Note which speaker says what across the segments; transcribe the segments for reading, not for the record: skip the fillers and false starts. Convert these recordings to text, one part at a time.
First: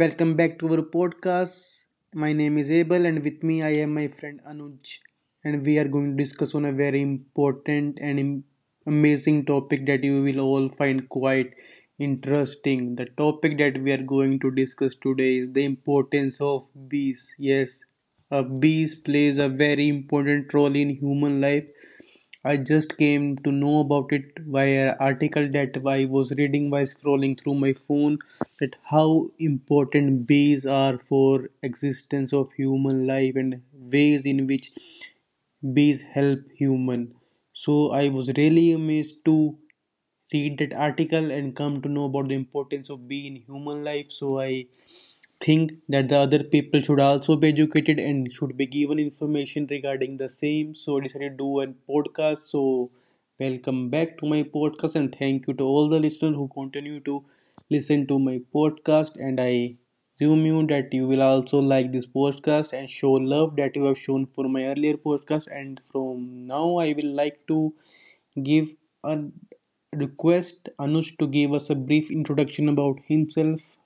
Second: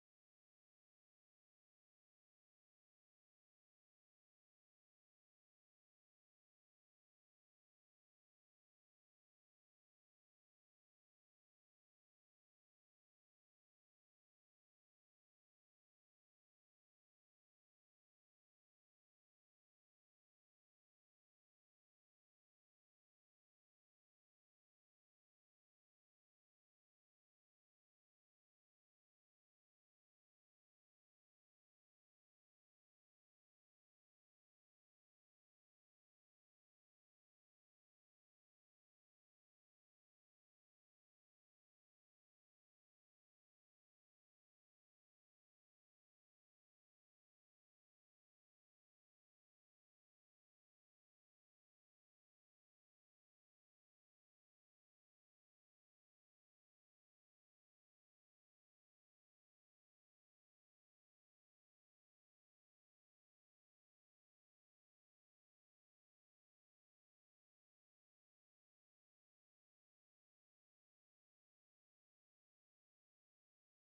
Speaker 1: Welcome back to our podcast. My name is Abel, and with me, I am my friend Anuj, and we are going to discuss on a very important and amazing topic that you will all find quite interesting. The topic that we are going to discuss today is the importance of bees. Yes, a bees plays a very important role in human life. I just came to know about it via an article that I was reading while scrolling through my phone that how important bees are for existence of human life and ways in which bees help human. So I was really amazed to read that article and come to know about the importance of bee in human life. So I think that the other people should also be educated and should be given information regarding the same. So I decided to do a podcast. So welcome back to my podcast and thank you to all the listeners who continue to listen to my podcast, and I assume that you will also like this podcast and show love that you have shown for my earlier podcast. And from now I will like to give a request Anush to give us a brief introduction about himself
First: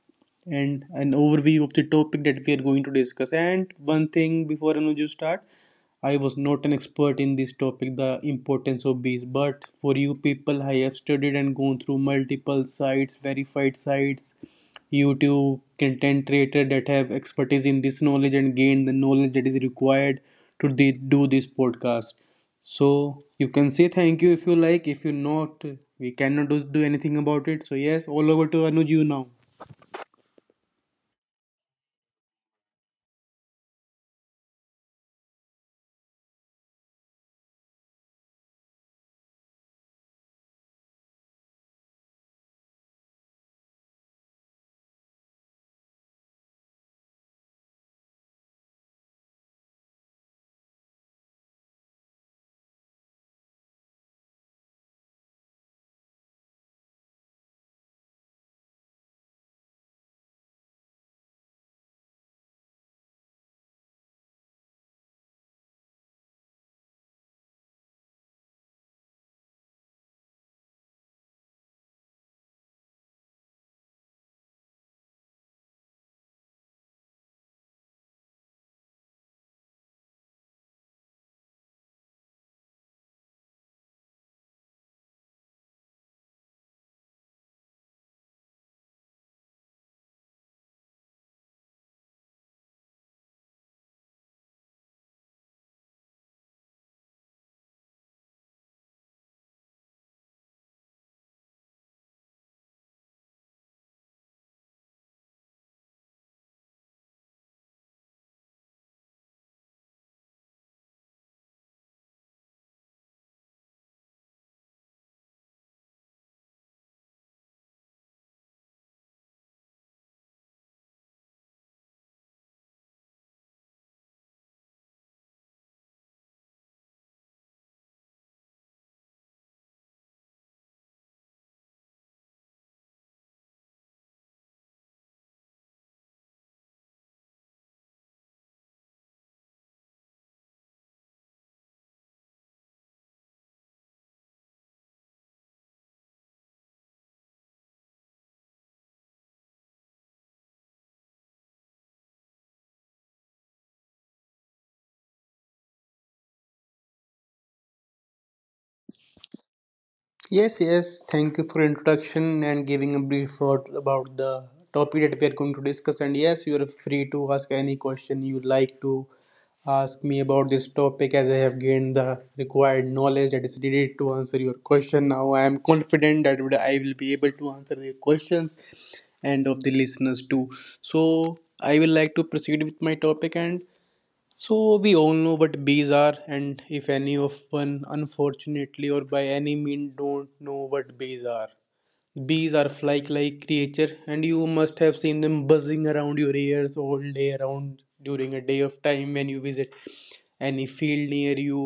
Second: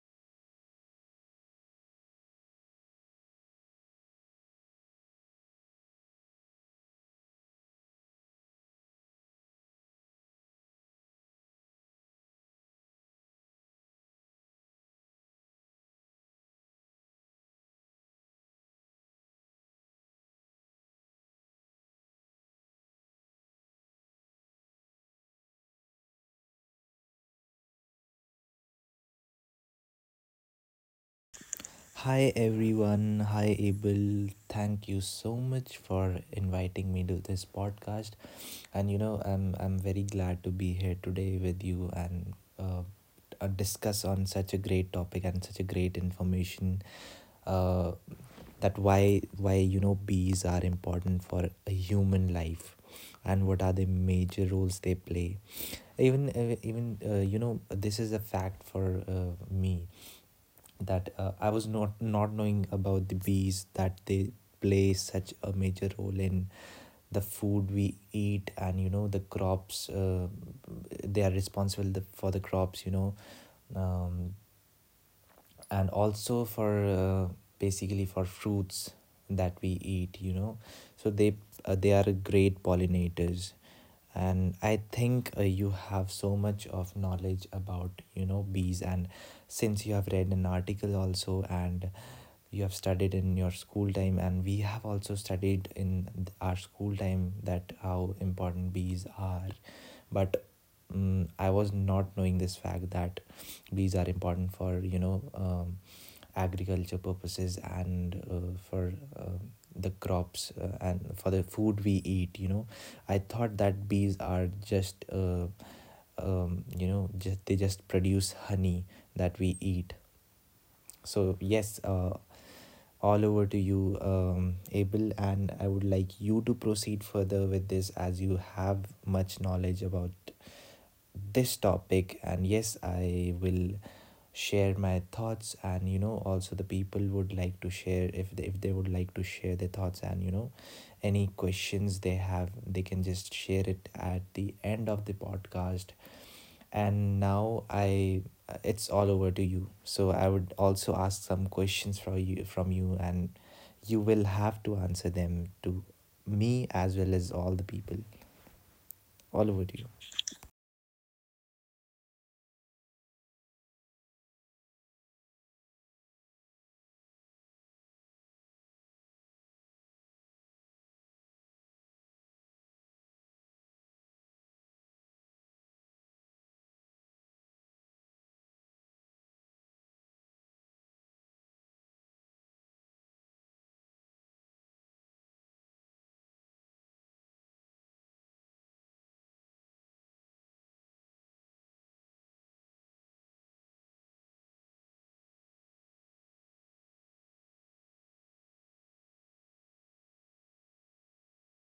Speaker 1: and an overview of the topic that we are going to discuss. And one thing before Anuj you start, I was not an expert in this topic, the importance of bees, but for you people, I have studied and gone through multiple sites, verified sites, YouTube content creator that have expertise in this knowledge and gain the knowledge that is required to do this podcast. So you can say thank you if you like. If you not, we cannot do anything about it. So yes, all over to Anuj you now.
Speaker 2: Hi everyone, hi Abel. Thank you so much for inviting me to this podcast. And I'm very glad to be here today with you and uh, discuss on such a great topic and such a great information. Uh, that why you know bees are important for a human life, and what are the major roles they play. Even you know this is a fact for me that I was not knowing about the bees, that they play such a major role in the food we eat and you know the crops they are responsible for the crops you know um, and also for basically for fruits that we eat you know, so they are great pollinators. And I think you have so much of knowledge about you know bees, and since you have read an article also, and you have studied in your school time, and we have also studied in our school time, that how important bees are. But I was not knowing this fact, that bees are important for you know, agriculture purposes and for um the crops and for the food we eat. You know, I thought that bees are just you know just they just produce honey that we eat. So yes, all over to you, Abel, and I would like you to proceed further with this as you have much knowledge about this topic. And yes, I will share my thoughts, and you know also the people would like to share, if if they would like to share their thoughts. And you know, any questions they have, they can just share it at the end of the podcast. And now I it's all over to you, so I would also ask some questions from you, and you will have to answer them to me as well as all the people. All over to you.
Speaker 1: Yes, yes. Thank you for introduction and giving a brief thought about the topic that we are going to discuss. And yes, you are free to ask any question you like to ask me about this topic, as I have gained the required knowledge that is needed to answer your question. Now I am confident that I will be able to answer your questions and of the listeners too. So I will like to proceed with my topic. And so we all know what bees are, and if any of one unfortunately or by any means don't know what bees are. Bees are fly-like creature, and you must have seen them buzzing around your ears all day around during a day of time when you visit any field near you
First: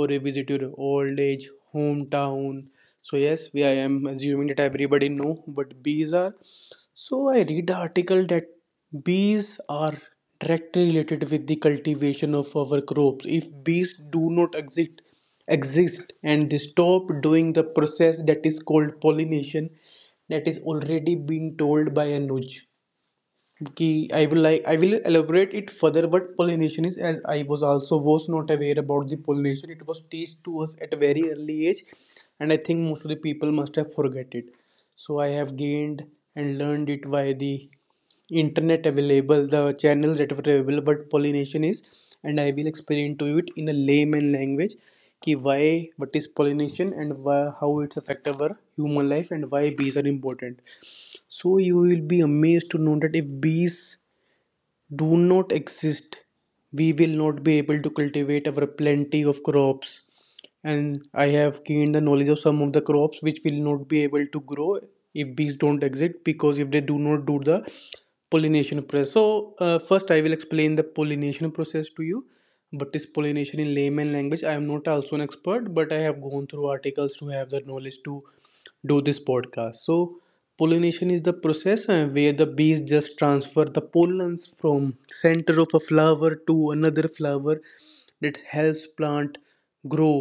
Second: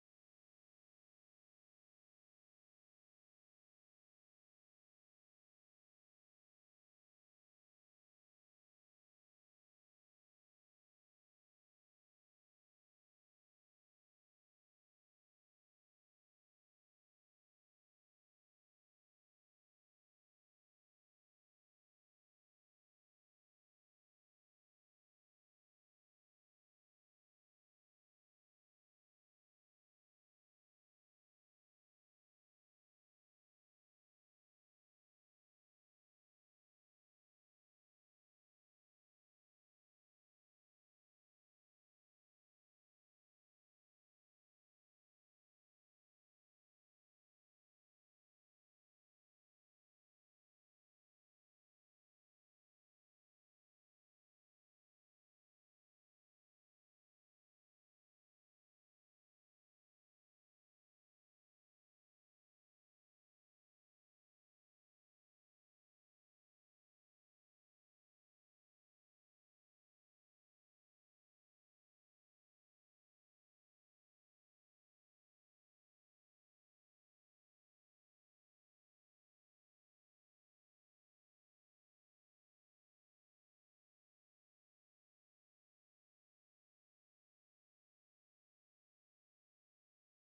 Speaker 1: or visit your old age hometown. So yes, we I am assuming that everybody know what bees are. So I read the article that bees are directly related with the cultivation of our crops. If bees do not exist and they stop doing the process that is called pollination, that is already being told by a nudge. कि I will elaborate it further what pollination is as I was also was not aware about the pollination. It was teach to us at a very early age and I think most of the people must have forget it. So I have gained and learned it by the internet available, the channels that were available. But pollination is, and I will explain to you it in a layman language कि why what is pollination and why, how it's affect our human life and why bees are important. So you will be amazed to know that if bees do not exist, we will not be able to cultivate our plenty of crops. And I have gained the knowledge of some of the crops which will not be able to grow if bees don't exist because if they do not do the pollination process. So first, I will explain the pollination process to you. But this pollination in layman language, I am not also an expert, but I have gone through articles to have the knowledge to do this podcast. So, pollination is the process where the bees just transfer the pollens from center of a flower to another flower, that helps plant grow,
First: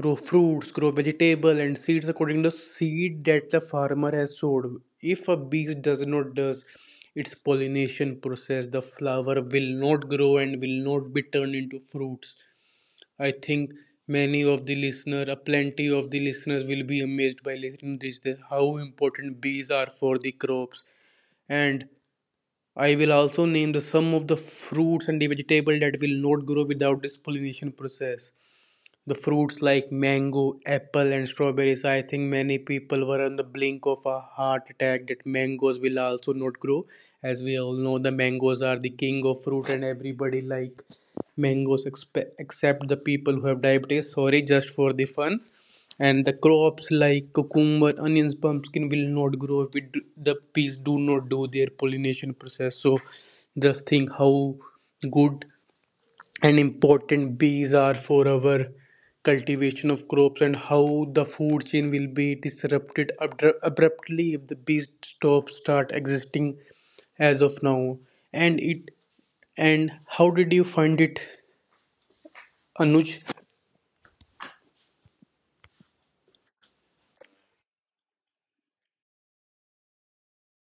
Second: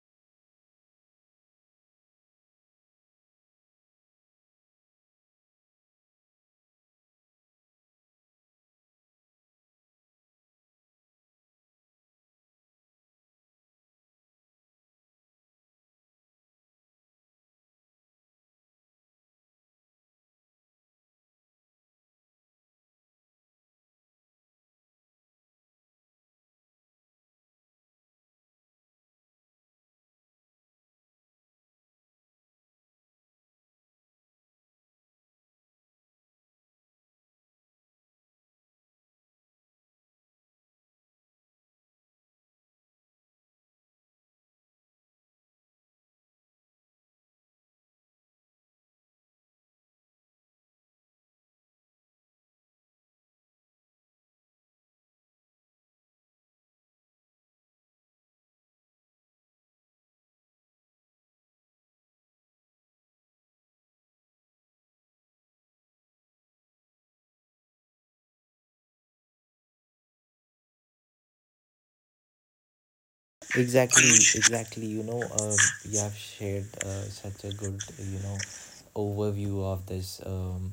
Speaker 1: grow fruits, grow vegetable and seeds according to the seed that the farmer has sowed. If a bee does not does its pollination process, the flower will not grow and will not be turned into fruits. I think many of the listener, plenty of the listeners will be amazed by listening this how important bees are for the crops. And I will also name the some of the fruits and the vegetable that will not grow without this pollination process. The fruits like mango, apple, and strawberries. I think many people were on the brink of a heart attack that mangoes will also not grow. As we all know, the mangoes are the king of fruit, and everybody like mangoes except the people who have diabetes. Sorry, just for the fun. And the crops like cucumber, onions, pumpkin will not grow if the bees do not do their pollination process. So, just think how good and important bees are for our cultivation of crops and how the food chain will be disrupted abruptly if the bees stop start existing as of now. And it, and how did you find it, Anuj?
Speaker 2: Exactly, exactly. You know, you have shared such a good, you know, overview of this,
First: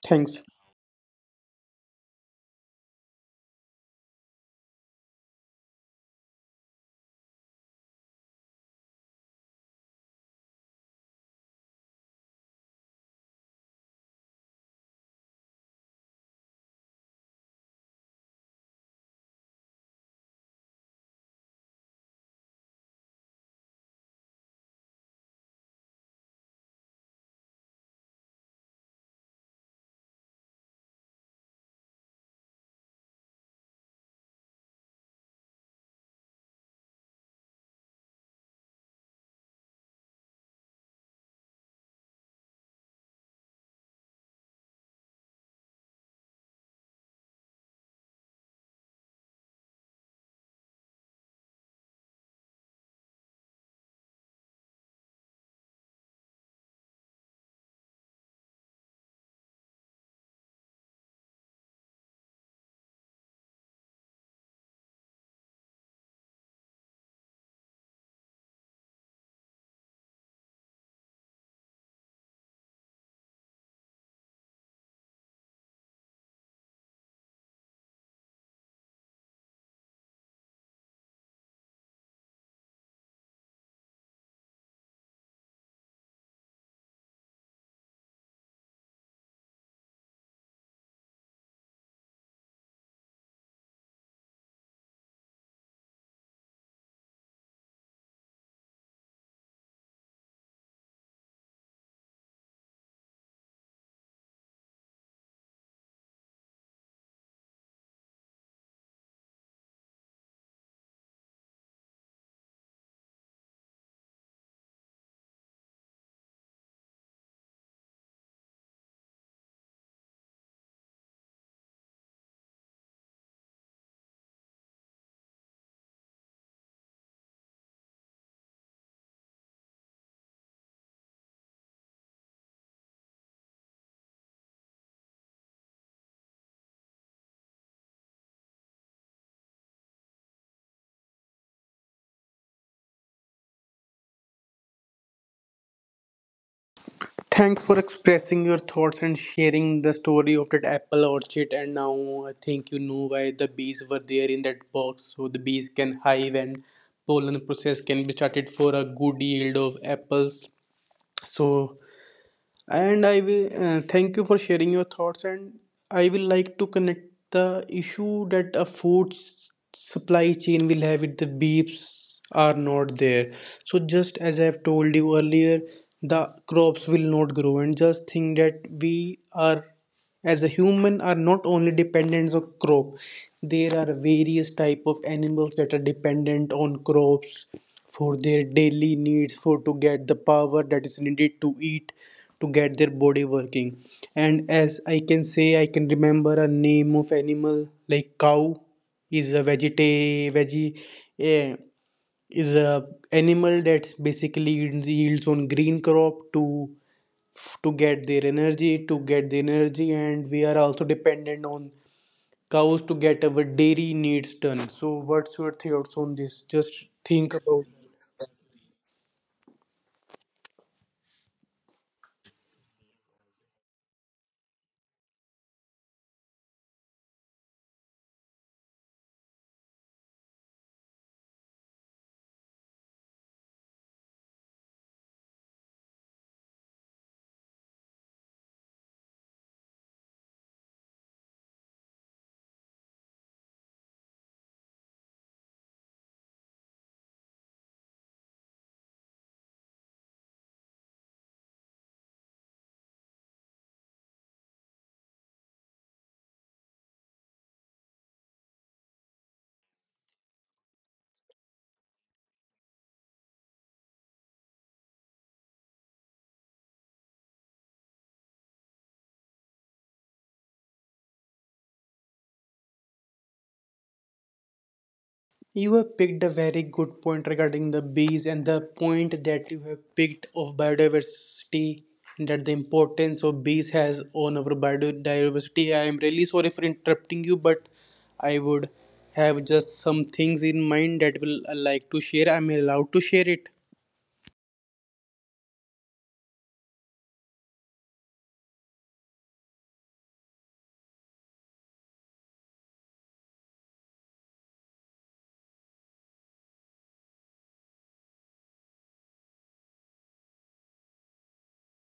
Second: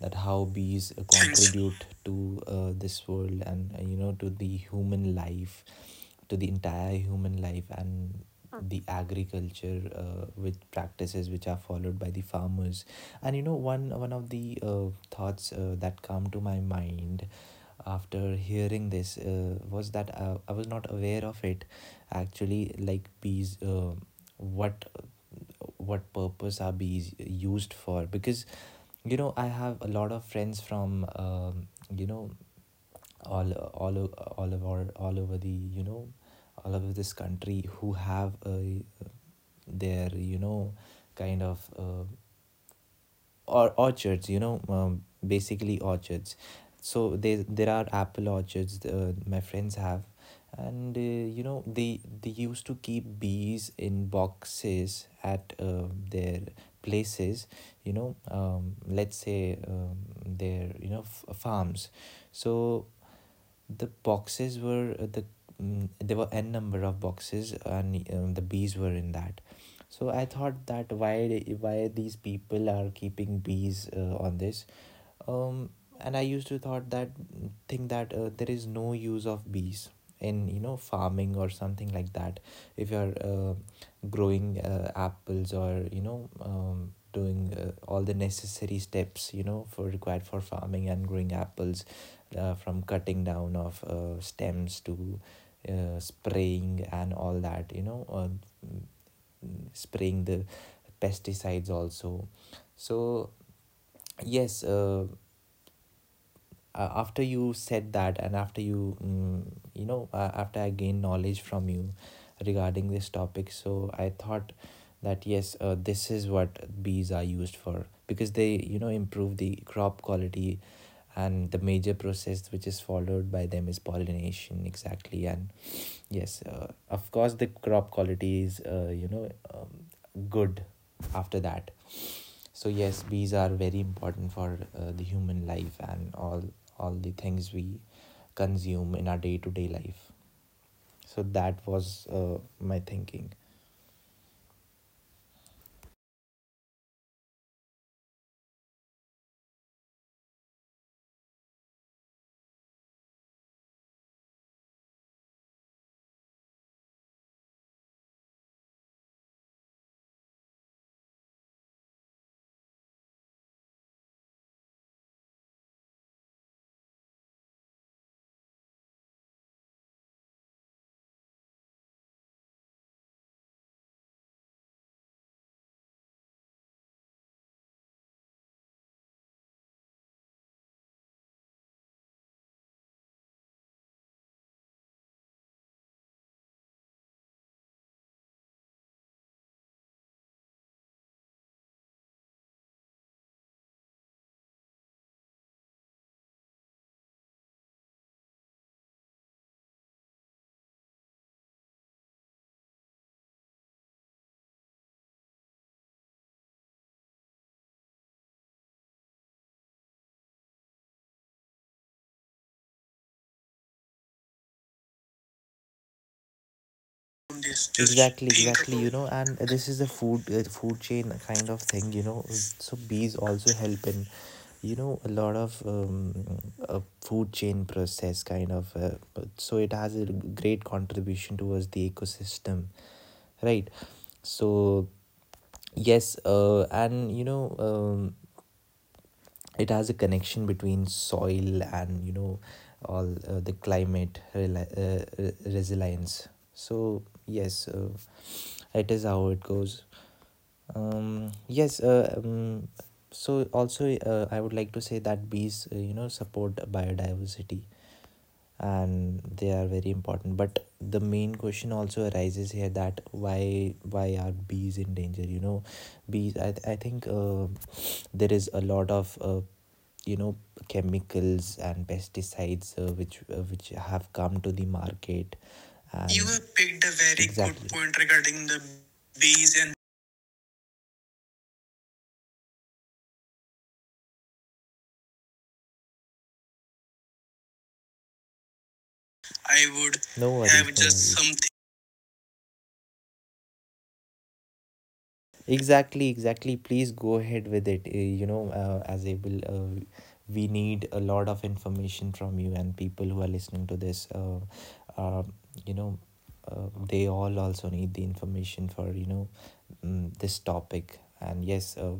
Speaker 2: that
Speaker 1: Thanks.
Speaker 2: how bees Thanks. Contribute to this world, and you know, to the human life, to the entire human life, and the agriculture with practices which are followed by the farmers. And you know, one of the thoughts that come to my mind after hearing this was that I was not aware of it actually, like bees what what purpose are bees used for. Because you know, I have a lot of friends from you know, all over the you know, all over this country, who have their you know kind of or orchards, you know, basically orchards. So there are apple orchards my friends have. And you know, they used to keep bees in boxes at their places, you know, let's say, their you know farms. So the boxes were there were n number of boxes, and the bees were in that. So I thought that why these people are keeping bees on this. um and I used to thought that think that there is no use of bees in you know farming or something like that, if you're growing apples, or you know, doing all the necessary steps you know for required for farming and growing apples, from cutting down of stems to spraying and all that, you know, mm, spraying the pesticides also. So yes, after you said that, and after you you know, after I gained knowledge from you regarding this topic, so I thought that yes, this is what bees are used for, because they you know improve the crop quality. And the major process which is followed by them is pollination, exactly. And yes, of course the crop quality is you know good after that. So yes, bees are very important for the human life and all the things we consume in our day to day life. So that was my thinking.
Speaker 1: Thanks for expressing your thoughts and sharing the story of that apple orchard. And now I think you know why the bees were there in that box, so the bees can hive and pollen process can be started for a good yield of apples. So, and I will thank you for sharing your thoughts. And I will like to connect the issue that a food supply chain will have if the beeps are not there. So, just as I have told you earlier, the crops will not grow. And just think that we are, as a human, are not only dependent on crop. There are various type of animals that are dependent on crops for their daily needs for to get the power that is needed to eat to get their body working. And as I can say, I can remember a name of animal like cow is a veggie eh, is a animal that basically yields on green crop to get their energy, to get the energy. And we are also dependent on cows to get our dairy needs done. So what's your thoughts on this? Just think about.
Speaker 2: Exactly, exactly. You know, and this is a food chain kind of thing. You know, so bees also help in you know a lot of a food chain process kind of. So it has a great contribution towards the ecosystem, right? So yes, and you know, it has a connection between soil and you know all the resilience. So yes, it is how it goes. Yes, so also I would like to say that bees you know support biodiversity, and they are very important. But the main question also arises here, that why are bees in danger, you know? Bees, I think there is a lot of you know chemicals and pesticides which have come to the market.
Speaker 1: You
Speaker 2: And
Speaker 1: have
Speaker 2: you
Speaker 1: picked a
Speaker 2: have
Speaker 1: very
Speaker 2: picked a
Speaker 1: good
Speaker 2: very
Speaker 1: point
Speaker 2: good
Speaker 1: regarding the
Speaker 2: point
Speaker 1: bees,
Speaker 2: regarding
Speaker 1: and
Speaker 2: the
Speaker 1: the point
Speaker 2: bees,
Speaker 1: that
Speaker 2: and
Speaker 1: you have picked of biodiversity, that the importance of bees has on our biodiversity. I am really sorry for interrupting you, but I would have
Speaker 2: I
Speaker 1: just
Speaker 2: would
Speaker 1: some
Speaker 2: no worries
Speaker 1: things
Speaker 2: have
Speaker 1: in
Speaker 2: worries no
Speaker 1: mind
Speaker 2: just worries
Speaker 1: that
Speaker 2: something.
Speaker 1: will I like to share. I'm allowed to share it.
Speaker 2: exactly, exactly, please go ahead with it. You know, as I will we need a lot of information from you, and people who are listening to this, uh, you know, uh, they all also need the information for you know this topic. And yes, uh,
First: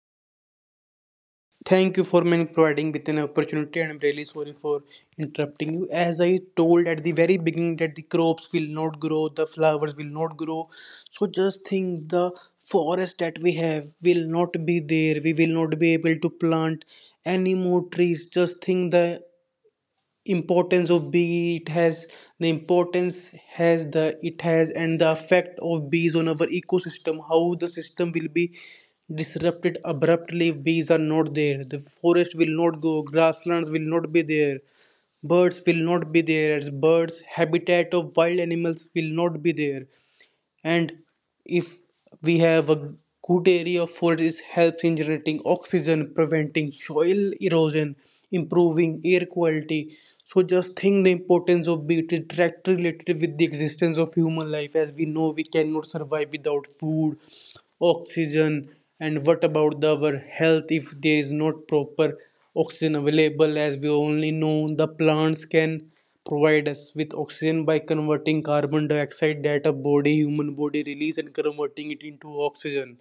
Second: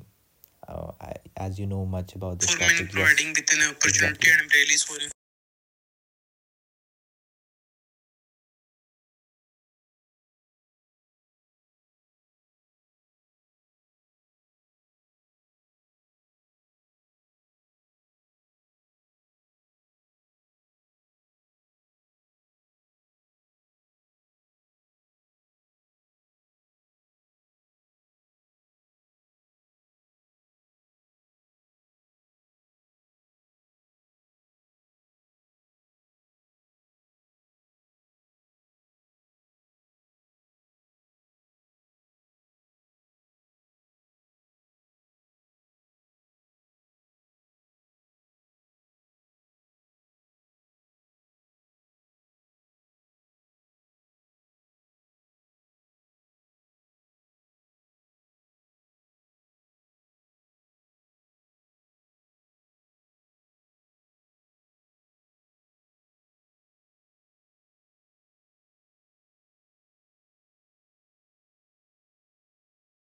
Speaker 2: uh, I, as you know
Speaker 1: Thank you
Speaker 2: much
Speaker 1: for
Speaker 2: about
Speaker 1: man
Speaker 2: this for men
Speaker 1: providing
Speaker 2: topic.
Speaker 1: with an
Speaker 2: Providing, yes, providing an
Speaker 1: opportunity, and I'm
Speaker 2: opportunity,
Speaker 1: really
Speaker 2: exactly, and I'm
Speaker 1: sorry
Speaker 2: really
Speaker 1: for
Speaker 2: sorry.
Speaker 1: interrupting you. As I told at the very beginning, that the crops will not grow, the flowers will not grow. So just think, the forest that we have will not be there. We will not be able to plant any more trees. Just think the importance of bee it has and the effect of bees on our ecosystem, how the system will be disrupted abruptly if bees are not there. The forest will not go, grasslands will not be there, birds will not be there, as birds habitat of wild animals will not be there. And if we have a good area for this, helps in generating oxygen, preventing soil erosion, improving air quality. So just think the importance of it is directly related with the existence of human life, as we know we cannot survive without food, oxygen. And what about our health if there is not proper oxygen available, as we only know the plants can provide us with oxygen by converting carbon dioxide that a body human body release and converting it into oxygen.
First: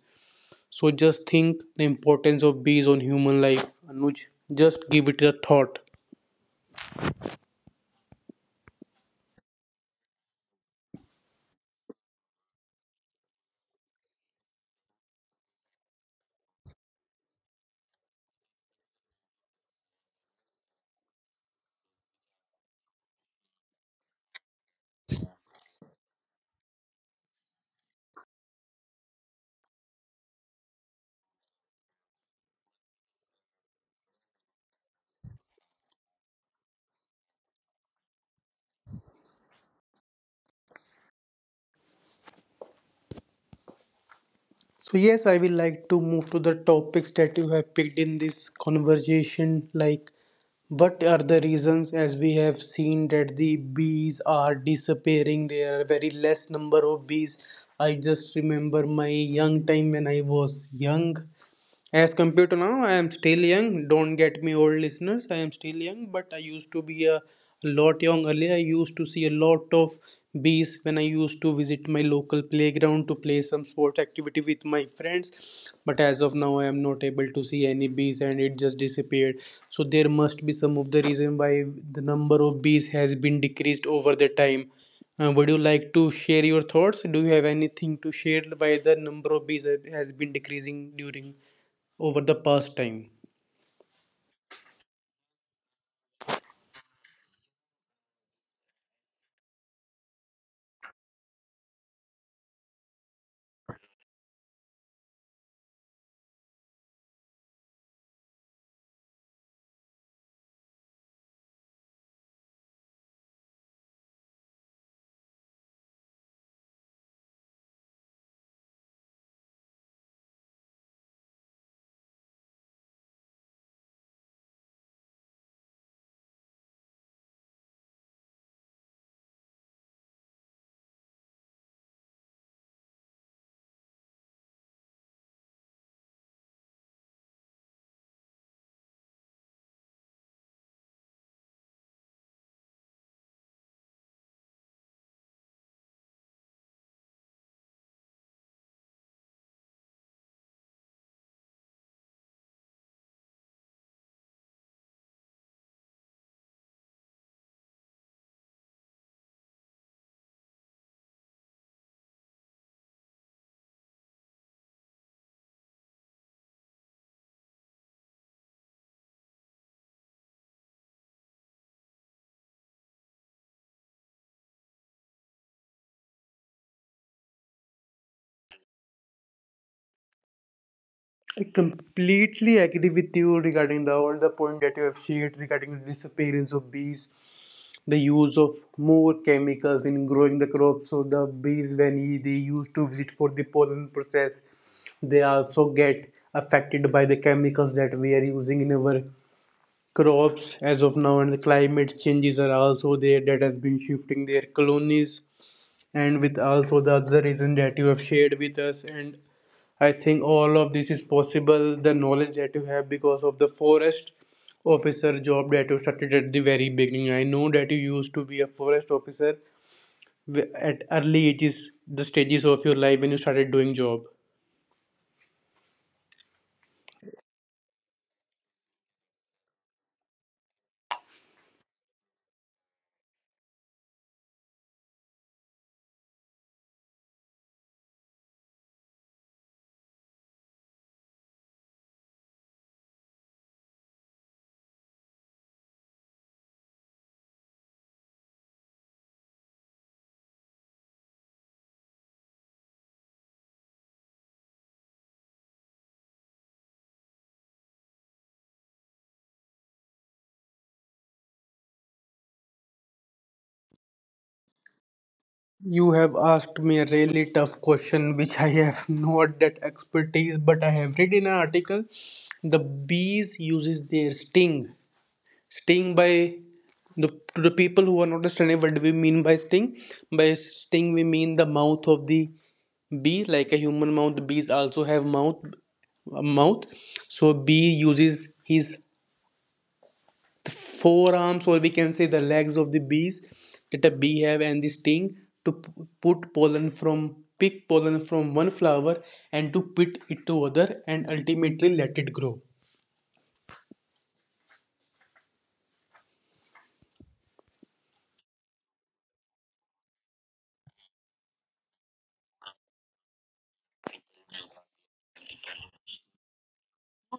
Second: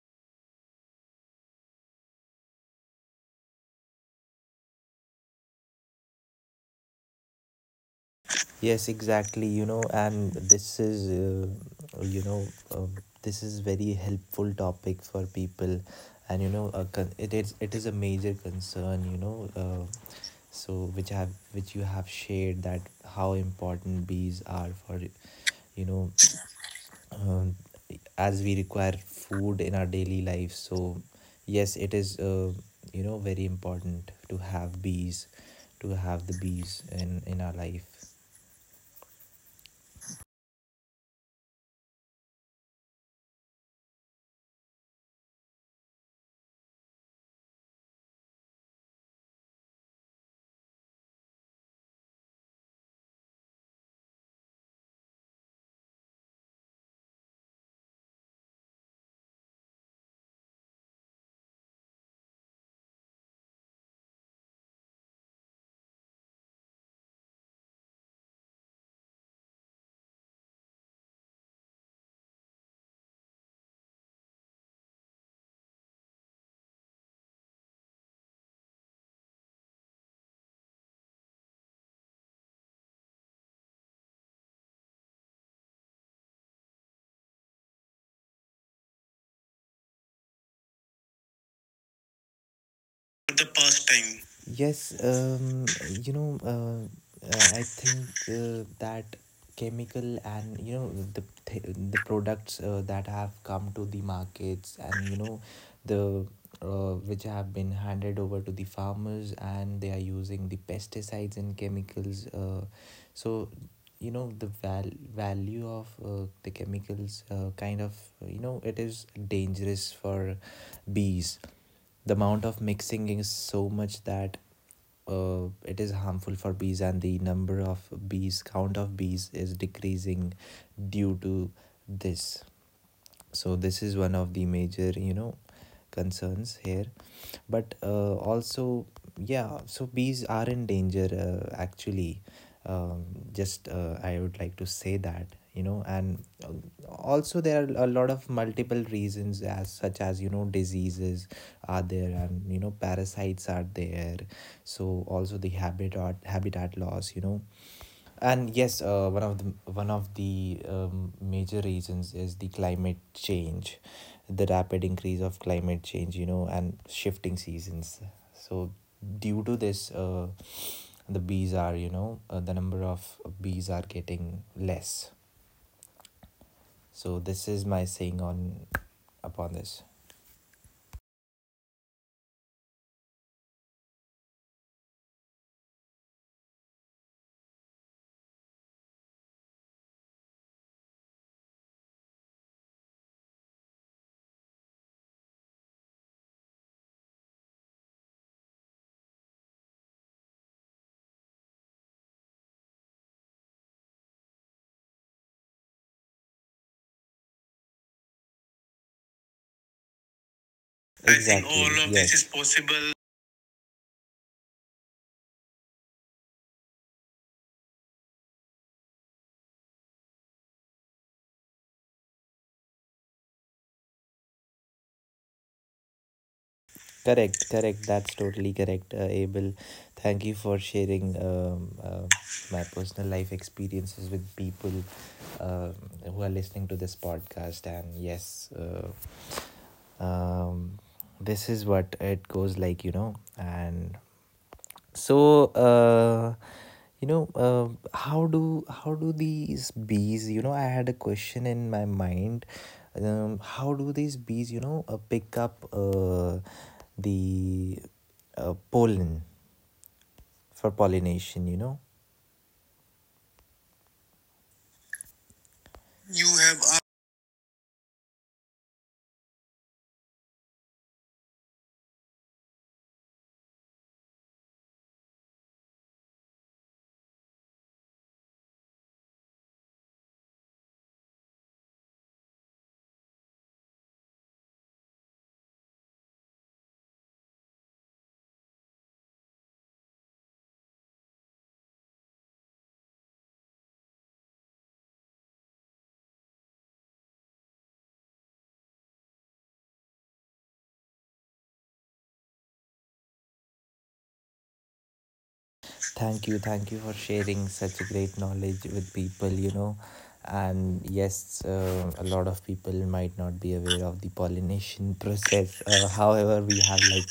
Speaker 1: So just think the importance of bees on human life, Anuj. Just give it a thought.
Speaker 2: Yes, exactly, you know, and this is you know, this is very helpful topic for people. And you know, it is a major concern, you know, so which have which you have shared, that how important bees are for you know um, as we require food in our daily life. So yes, it is you know very important to have bees, to have the bees in our life.
Speaker 1: So yes, I will like to move to the topics that you have picked in this conversation, like what are the reasons, as we have seen that the bees are disappearing, there are very less number of bees. I just remember my young time when I was young. As compared to now, I am still young. Don't get me old, listeners. I am still young, but I used to be a lot young earlier. I used to see a lot of bees when I used to visit my local playground to play some sports activity with my friends. But as of now, I am not able to see any bees, and it just disappeared. So there must be some of the reason why the number of bees has been decreased over the time. Would you like to share your thoughts? Do you have anything to share why the number of bees has been decreasing during, over the past time?
Speaker 2: The first time? Yes, you know, I think that chemical and you know the the products that have come to the markets, and you know the which have been handed over to the farmers, and they are using the pesticides and chemicals. So you know the value of the chemicals kind of, you know, it is dangerous for bees. The amount of mixing is so much that it is harmful for bees, and the number of bees count of bees is decreasing due to this. So this is one of the major you know concerns here. But also yeah, so bees are in danger actually. um, just I would like to say that you know, and also there are a lot of multiple reasons, as such as you know diseases are there, and you know parasites are there. So also the habitat loss, you know. And yes, one of the major reasons is the climate change, the rapid increase of climate change, you know, and shifting seasons. So due to this, the bees are, you know, the number of bees are getting less. So this is my saying on, upon this.
Speaker 1: I completely agree with you regarding the all the point that you have shared regarding the disappearance of bees, the use of more chemicals in growing the crops. So the bees, when they used to visit for the pollen process, they also get affected by the chemicals that we are using in our crops as of now, and the climate changes are also there that has been shifting their colonies, and with also the other reason that you have shared with us. And I think all of this is
Speaker 2: I think Exactly. all
Speaker 1: possible, the
Speaker 2: of this Yes. is
Speaker 1: knowledge that you have
Speaker 2: possible.
Speaker 1: because of the forest officer job that you started at the very beginning. I know that you used to be a forest officer at early ages, the stages of your life when you started doing job.
Speaker 2: Correct, correct. That's totally correct, Abel. Thank you for sharing my personal life experiences with people um who are listening to this podcast. And yes, um, this is what it goes like, you know. And so you know, how do these bees, you know, I had a question in my mind, how do these bees you know pick up the pollen for pollination, you know?
Speaker 1: You have
Speaker 2: You
Speaker 1: asked me a
Speaker 2: have.
Speaker 1: really tough question, which I have not that expertise, but I have read in an article. The bees uses their sting, staying by the, to the people who are not understanding what do we mean by sting. By sting we mean the mouth of the bee. Like a human mouth, bees also have mouth, a mouth. So bee uses his forearms, or we can say the legs of the bees that a bee have, and the sting to p- put pollen from, pick pollen from one flower and to put it to other and ultimately let it grow.
Speaker 2: Thank you for sharing such a great knowledge with people, you know. And yes, a lot of people might not be aware of the pollination process. However, we have like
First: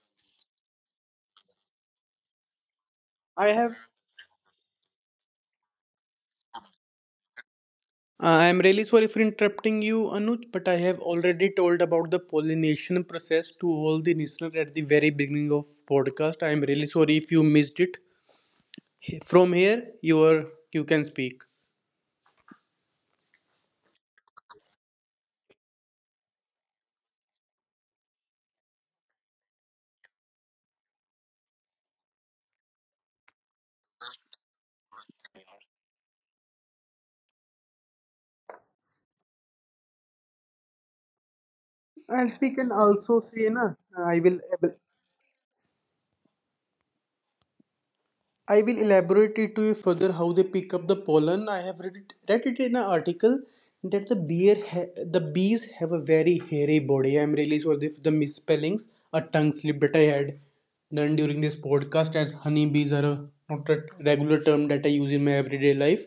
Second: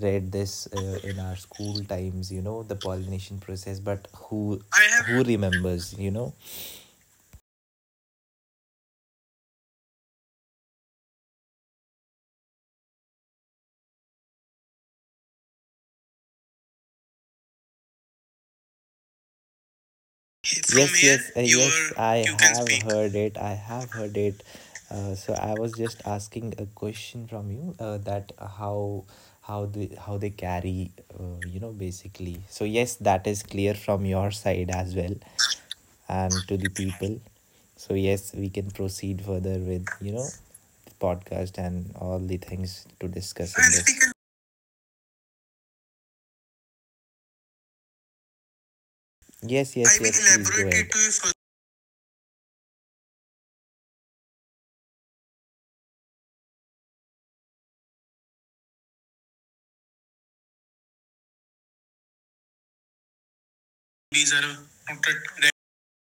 Speaker 2: read this in our school times, you know, the pollination
Speaker 1: I have.
Speaker 2: process, but who, I have, who remembers, you know?
Speaker 1: I'm really sorry for interrupting you, Anuj, but I have already told about the pollination process to all the listeners at the very beginning of podcast. I'm really sorry if you missed it. From here, you are,
Speaker 2: From
Speaker 1: you
Speaker 2: yes,
Speaker 1: can
Speaker 2: here, yes,
Speaker 1: speak.
Speaker 2: you yes, are I you can have speak. Heard it. I have heard it. So I was just asking a question from you that how the how they carry you know basically. So yes, that is clear from your side as well, and to the people. So yes, we can proceed further with you know the podcast and all
Speaker 1: I'll
Speaker 2: the
Speaker 1: speak and
Speaker 2: things to
Speaker 1: also say,
Speaker 2: discuss in. And
Speaker 1: na,
Speaker 2: this. We can.
Speaker 1: I will. I will elaborate it to
Speaker 2: Yes,
Speaker 1: you
Speaker 2: I yes, will
Speaker 1: further
Speaker 2: yes. Please go
Speaker 1: how they
Speaker 2: elaborate it
Speaker 1: pick up
Speaker 2: ahead. To
Speaker 1: the
Speaker 2: you further.
Speaker 1: pollen. I have read it in an article that the bees have a very hairy body. I'm really sorry for the misspellings, a tongue slip that I had done during this podcast, as honey bees are a, not a
Speaker 2: These
Speaker 1: regular
Speaker 2: are
Speaker 1: term that I use in my everyday life.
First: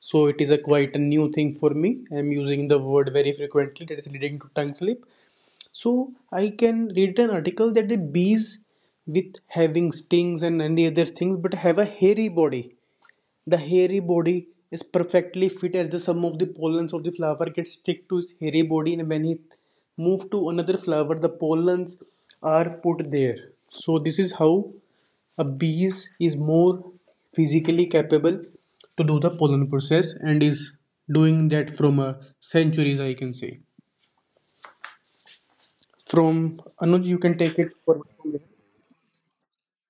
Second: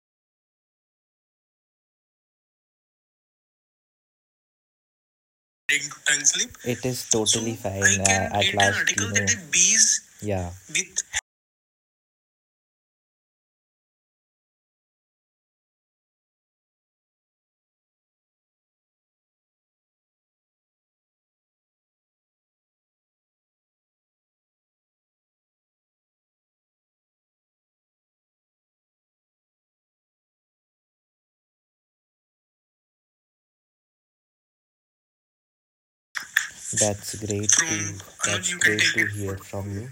Speaker 1: So it is a quite a new thing for me. I'm using the word very frequently. That is leading to tongue slip. So
Speaker 2: tongue
Speaker 1: I
Speaker 2: slip. It
Speaker 1: can
Speaker 2: is
Speaker 1: read an
Speaker 2: totally. So
Speaker 1: article
Speaker 2: fine. I
Speaker 1: that the
Speaker 2: can. At read an
Speaker 1: bees
Speaker 2: last, you article that know. That
Speaker 1: with
Speaker 2: the
Speaker 1: having
Speaker 2: bees
Speaker 1: stings
Speaker 2: Yeah,
Speaker 1: and any
Speaker 2: with
Speaker 1: other things but have a hairy body. The hairy body is perfectly fit as the sum of the pollens of the flower gets stick to its hairy body, and when it moves to another flower the pollens are put there. So this is how a bees is more physically capable to do the pollen process, and is doing that from a centuries I can say. From Anuj,
Speaker 2: that's
Speaker 1: you can
Speaker 2: great
Speaker 1: take it
Speaker 2: from
Speaker 1: for.
Speaker 2: to that's you great to hear from you.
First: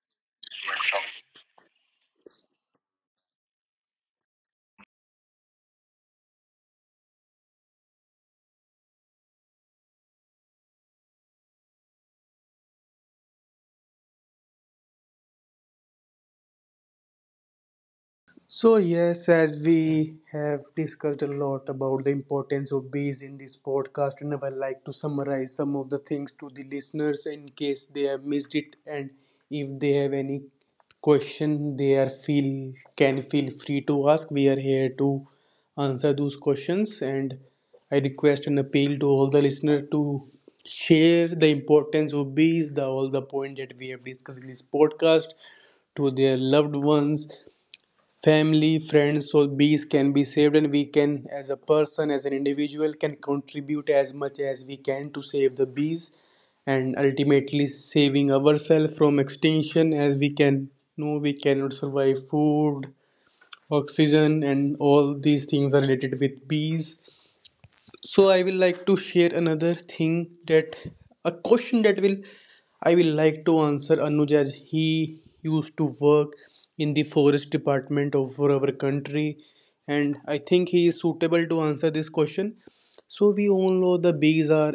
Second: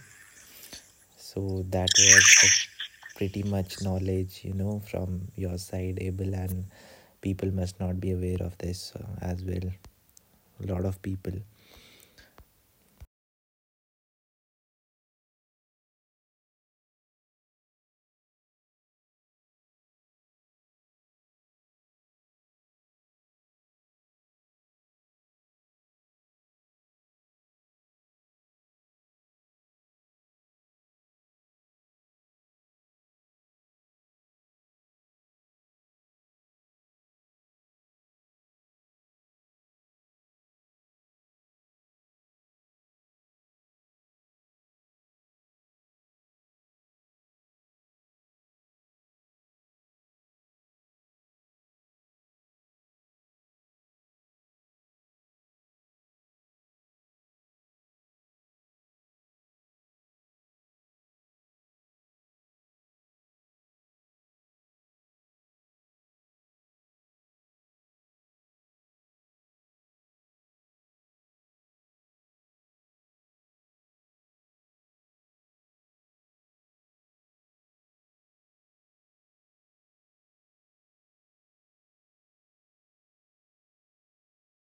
Speaker 2: So that was a pretty much knowledge, from your side, Abel, and people must not be aware of this as well. A lot of people
Speaker 1: So, yes, as we have discussed a lot about the importance of bees in this podcast, and I would like to summarize some of the things to the listeners in case they have missed it, and if they have any question, they are feel can feel free to ask. We are here to answer those questions, and I request and appeal to all the listeners to share the importance of bees, the all the points that we have discussed in this podcast to their loved ones, family, friends, so bees can be saved and we can as a person, as an individual can contribute as much as we can to save the bees and ultimately saving ourselves from extinction. As we can know, we cannot survive. Food, oxygen and all these things are related with bees. So I will like to share another thing, that a question that will, I will like to answer Anuj, as he used to work in the forest department of our country, and I think he is suitable to answer this question. So we all know the bees are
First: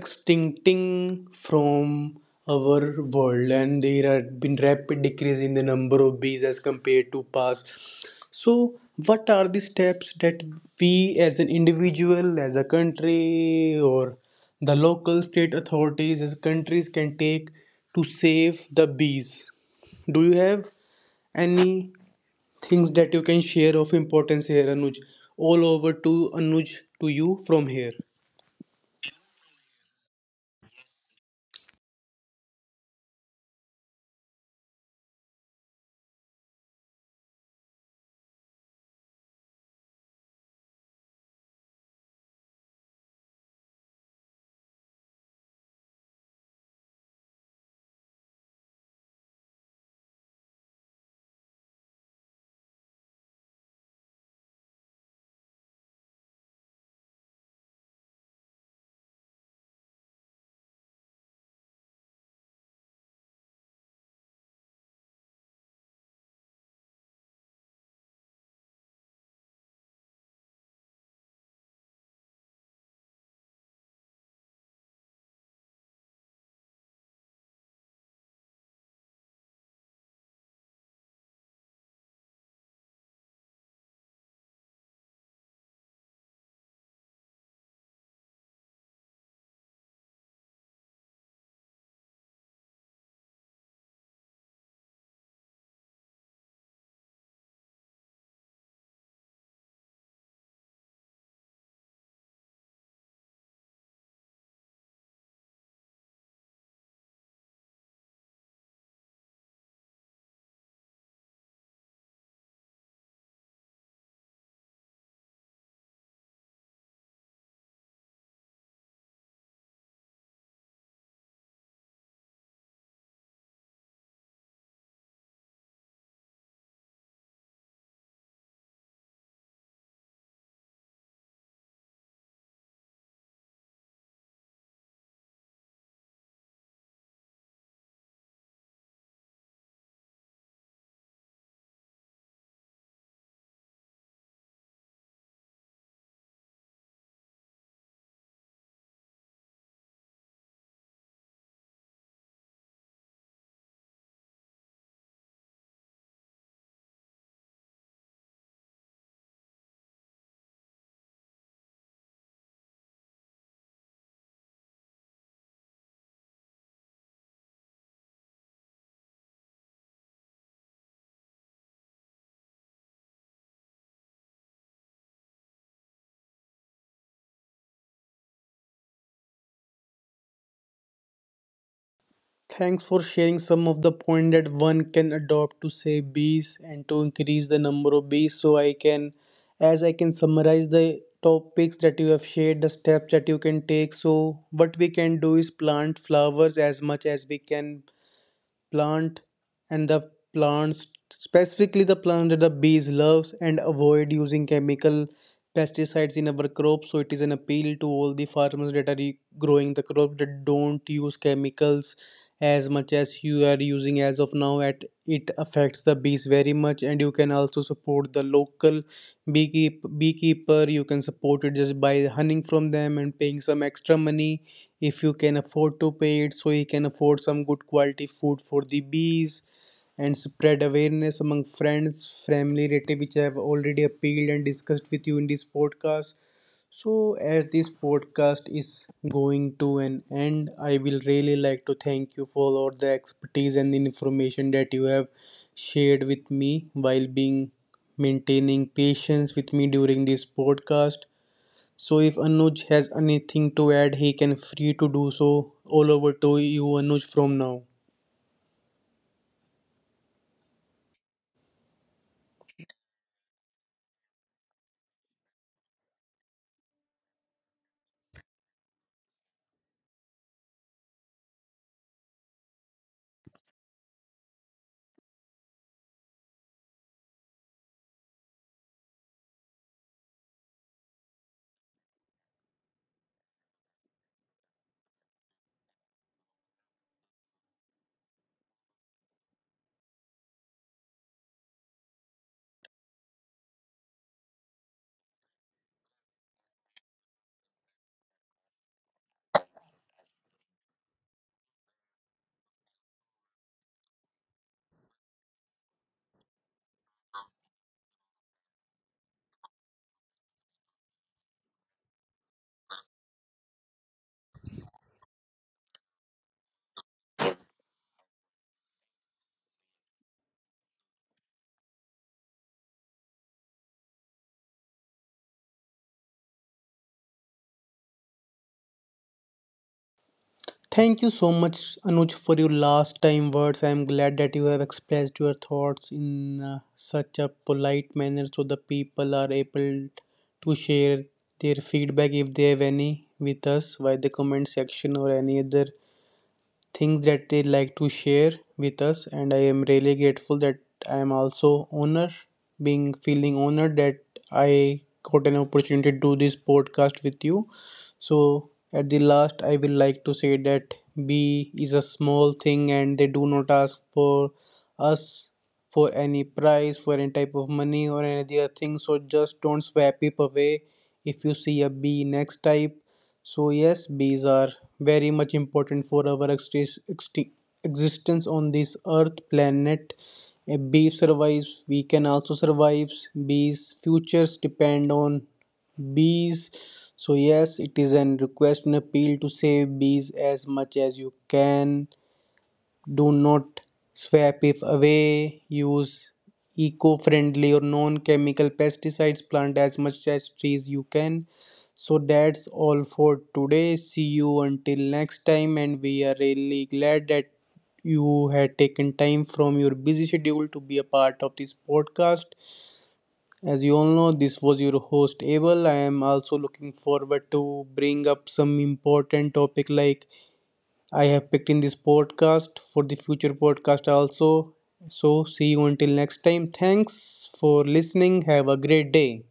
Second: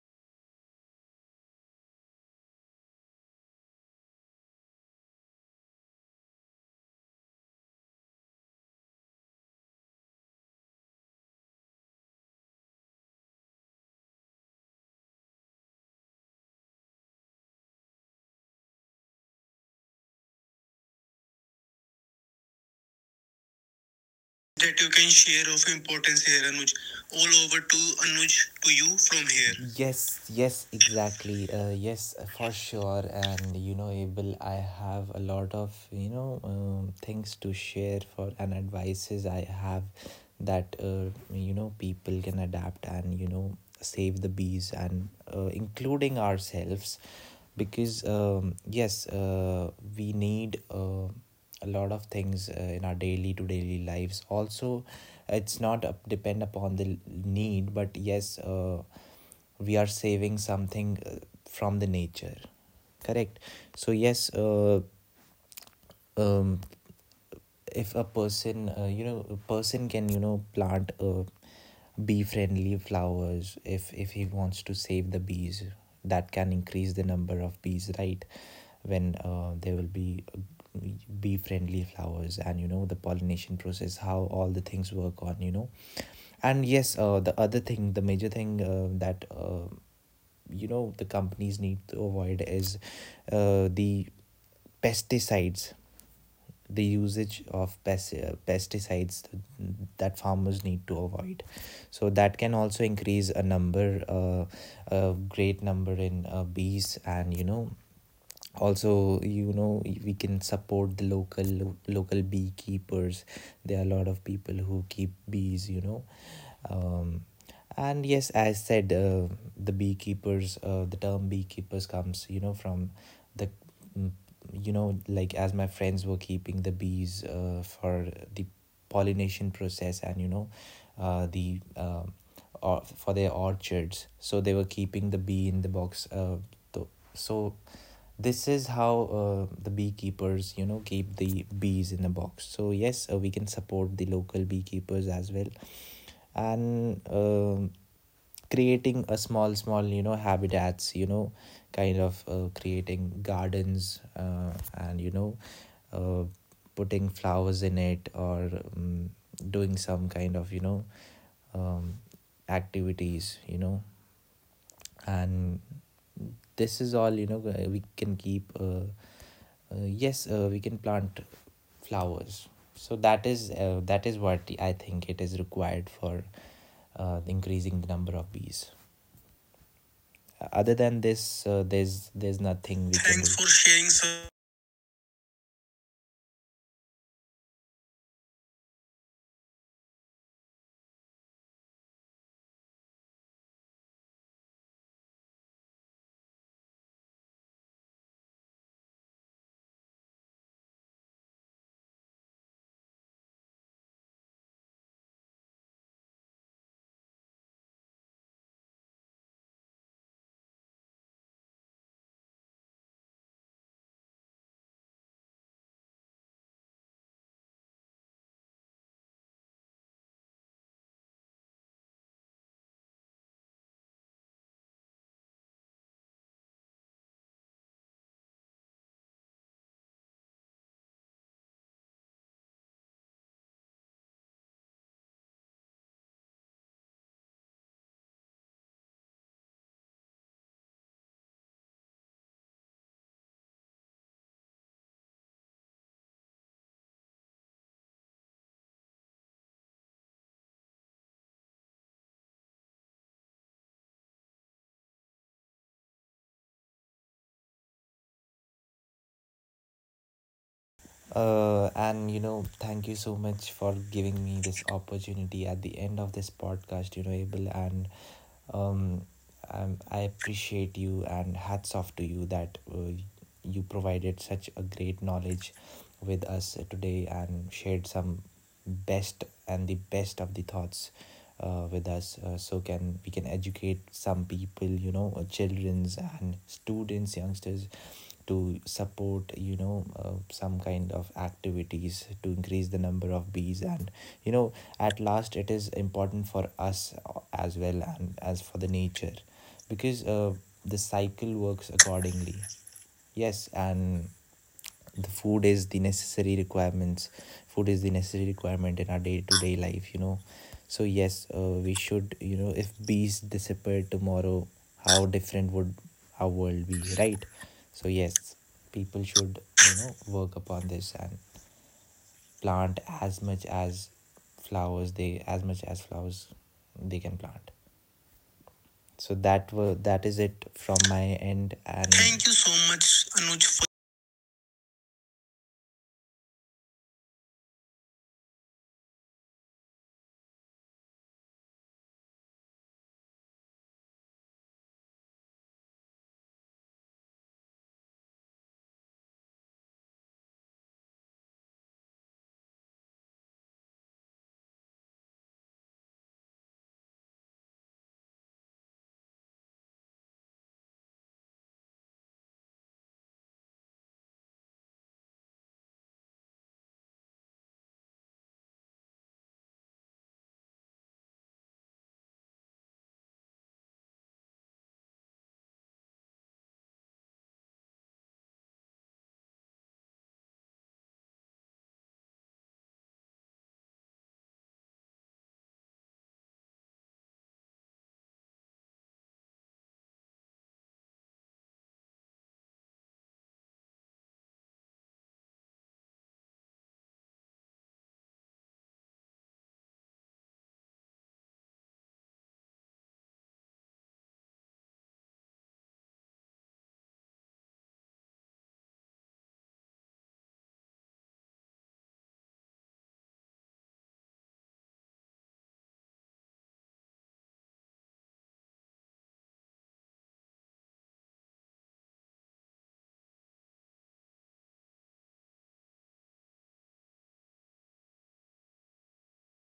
Speaker 1: extincting from our world, and there have been rapid decrease in the number of bees as compared to past. So, what are the steps that we as an individual, as a country, or the local state authorities as countries can take to save the bees? Do you have any things that you can share of importance here,
Speaker 2: that you
Speaker 1: Anuj?
Speaker 2: can share of
Speaker 1: All over
Speaker 2: importance
Speaker 1: to
Speaker 2: here, Anuj.
Speaker 1: Anuj, to you
Speaker 2: All over
Speaker 1: from
Speaker 2: to
Speaker 1: here.
Speaker 2: Anuj, to you from here. Yes, yes, exactly. Yes, for sure. And Abel, I have a lot of things to share for and advices I have that people can adapt and save the bees and including ourselves because yes, we need a lot of things in our daily to daily lives also it's not depend upon the need. But yes, we are saving something from the nature, correct? So yes, um, if a person, a person can, plant, bee friendly flowers. If he wants to save the bees, that can increase the number of bees, right? When there will be bee friendly flowers and the pollination process, how all the things work on, and yes, the other thing, the major thing, that you know the companies need to avoid is the pesticides, the usage of pesticides that farmers need to avoid. So that can also increase a number, a great number in bees. And also, we can support the local beekeepers. There are a lot of people who keep bees, um, and yes, as said, the beekeepers, the term beekeepers comes, from the mm, mm, like, as my friends were keeping the bees for the pollination process. And you know the or for their orchards, so they were keeping the bee in the box, so this is how the beekeepers, keep the bees in a box. So yes, we can support the local beekeepers as well. And um, creating a small habitats, kind of, creating gardens, and you know uh, putting flowers in it or, um, doing some kind of, um, activities, and this is all, we can keep, yes, we can plant flowers. So that is, that is what I think it is required for increasing the number of bees. Other than this, there's nothing we can do. Thanks
Speaker 1: Thanks
Speaker 2: for
Speaker 1: for
Speaker 2: sharing,
Speaker 1: sharing
Speaker 2: sir.
Speaker 1: some of the point that one can adopt to save bees and to increase the number of bees. So I can, as I can summarize the topics that you have shared, the steps that you can take. So what we can do is plant flowers as much as we can plant, and the plants, specifically the plant that the bees loves, and avoid using chemical pesticides in our crops. So it is an appeal to all the farmers that are growing the crop that don't use chemicals as much as you are using as of now, at it affects the bees very much. And you can also support the local beekeeper. You can support it just by hunting from them and paying some extra money if you can afford to pay it, so he can afford some good quality food for the bees. And spread awareness among friends, family, relative, which I have already appealed and discussed with you in this podcast. So, as this podcast is going to an end, I will really like to thank you for all the expertise and information that you have shared with me while being maintaining patience with me during this podcast. So, if Anuj has anything to add, he can free to do so. All over to you, Anuj, from now.
Speaker 2: And you know thank you so much for giving me this opportunity at the end of this podcast, Abel. And um, I appreciate you, and hats off to you that you provided such a great knowledge with us today and shared some best and the best of the thoughts, with us. So can we can educate some people, children's and students, youngsters, to support, some kind of activities to increase the number of bees. And you know at last, it is important for us, as well, and as for the nature, because the cycle works accordingly. Yes. And the food is the necessary requirements, food is the necessary requirement in our day-to-day life, so yes, we should, if bees disappeared tomorrow, how different would our world be, right? So yes, people should, work upon this and plant as much as flowers they, as much as flowers they can plant. So that were, that is it from my
Speaker 1: Thank you
Speaker 2: end.
Speaker 1: so
Speaker 2: And
Speaker 1: much,
Speaker 2: thank you
Speaker 1: Anuj,
Speaker 2: so
Speaker 1: for your
Speaker 2: much,
Speaker 1: last
Speaker 2: Anuj,
Speaker 1: time
Speaker 2: for
Speaker 1: words. I am glad that you have expressed your thoughts in such a polite manner so the people are able to share their feedback if they have any with us via the comment section or any other things that they like to share with us. And I am really grateful that I am also honored, being feeling honored that I got an opportunity to do this podcast with you. So at the last I will like to say that b is a small thing and they do not ask for us for any price, for any type of money or any other thing, so just don't swipe it away if you see a bee next type. So yes, bees are very much important for our existence on this earth planet. If beef survives, we can also survive. Bees futures depend on bees. So yes, it is an request and appeal to save bees as much as you can. Do not swap if away. Use eco-friendly or non-chemical pesticides, plant as much as trees you can. So that's all for today. See you until next time, and we are really glad that you had taken time from your busy schedule to be a part of this podcast. As you all know, this was your host Abel. I am also looking forward to bring up some important topic like I have picked in this podcast for the future podcast also. So, see you until next time. Thanks for listening. Have a great day.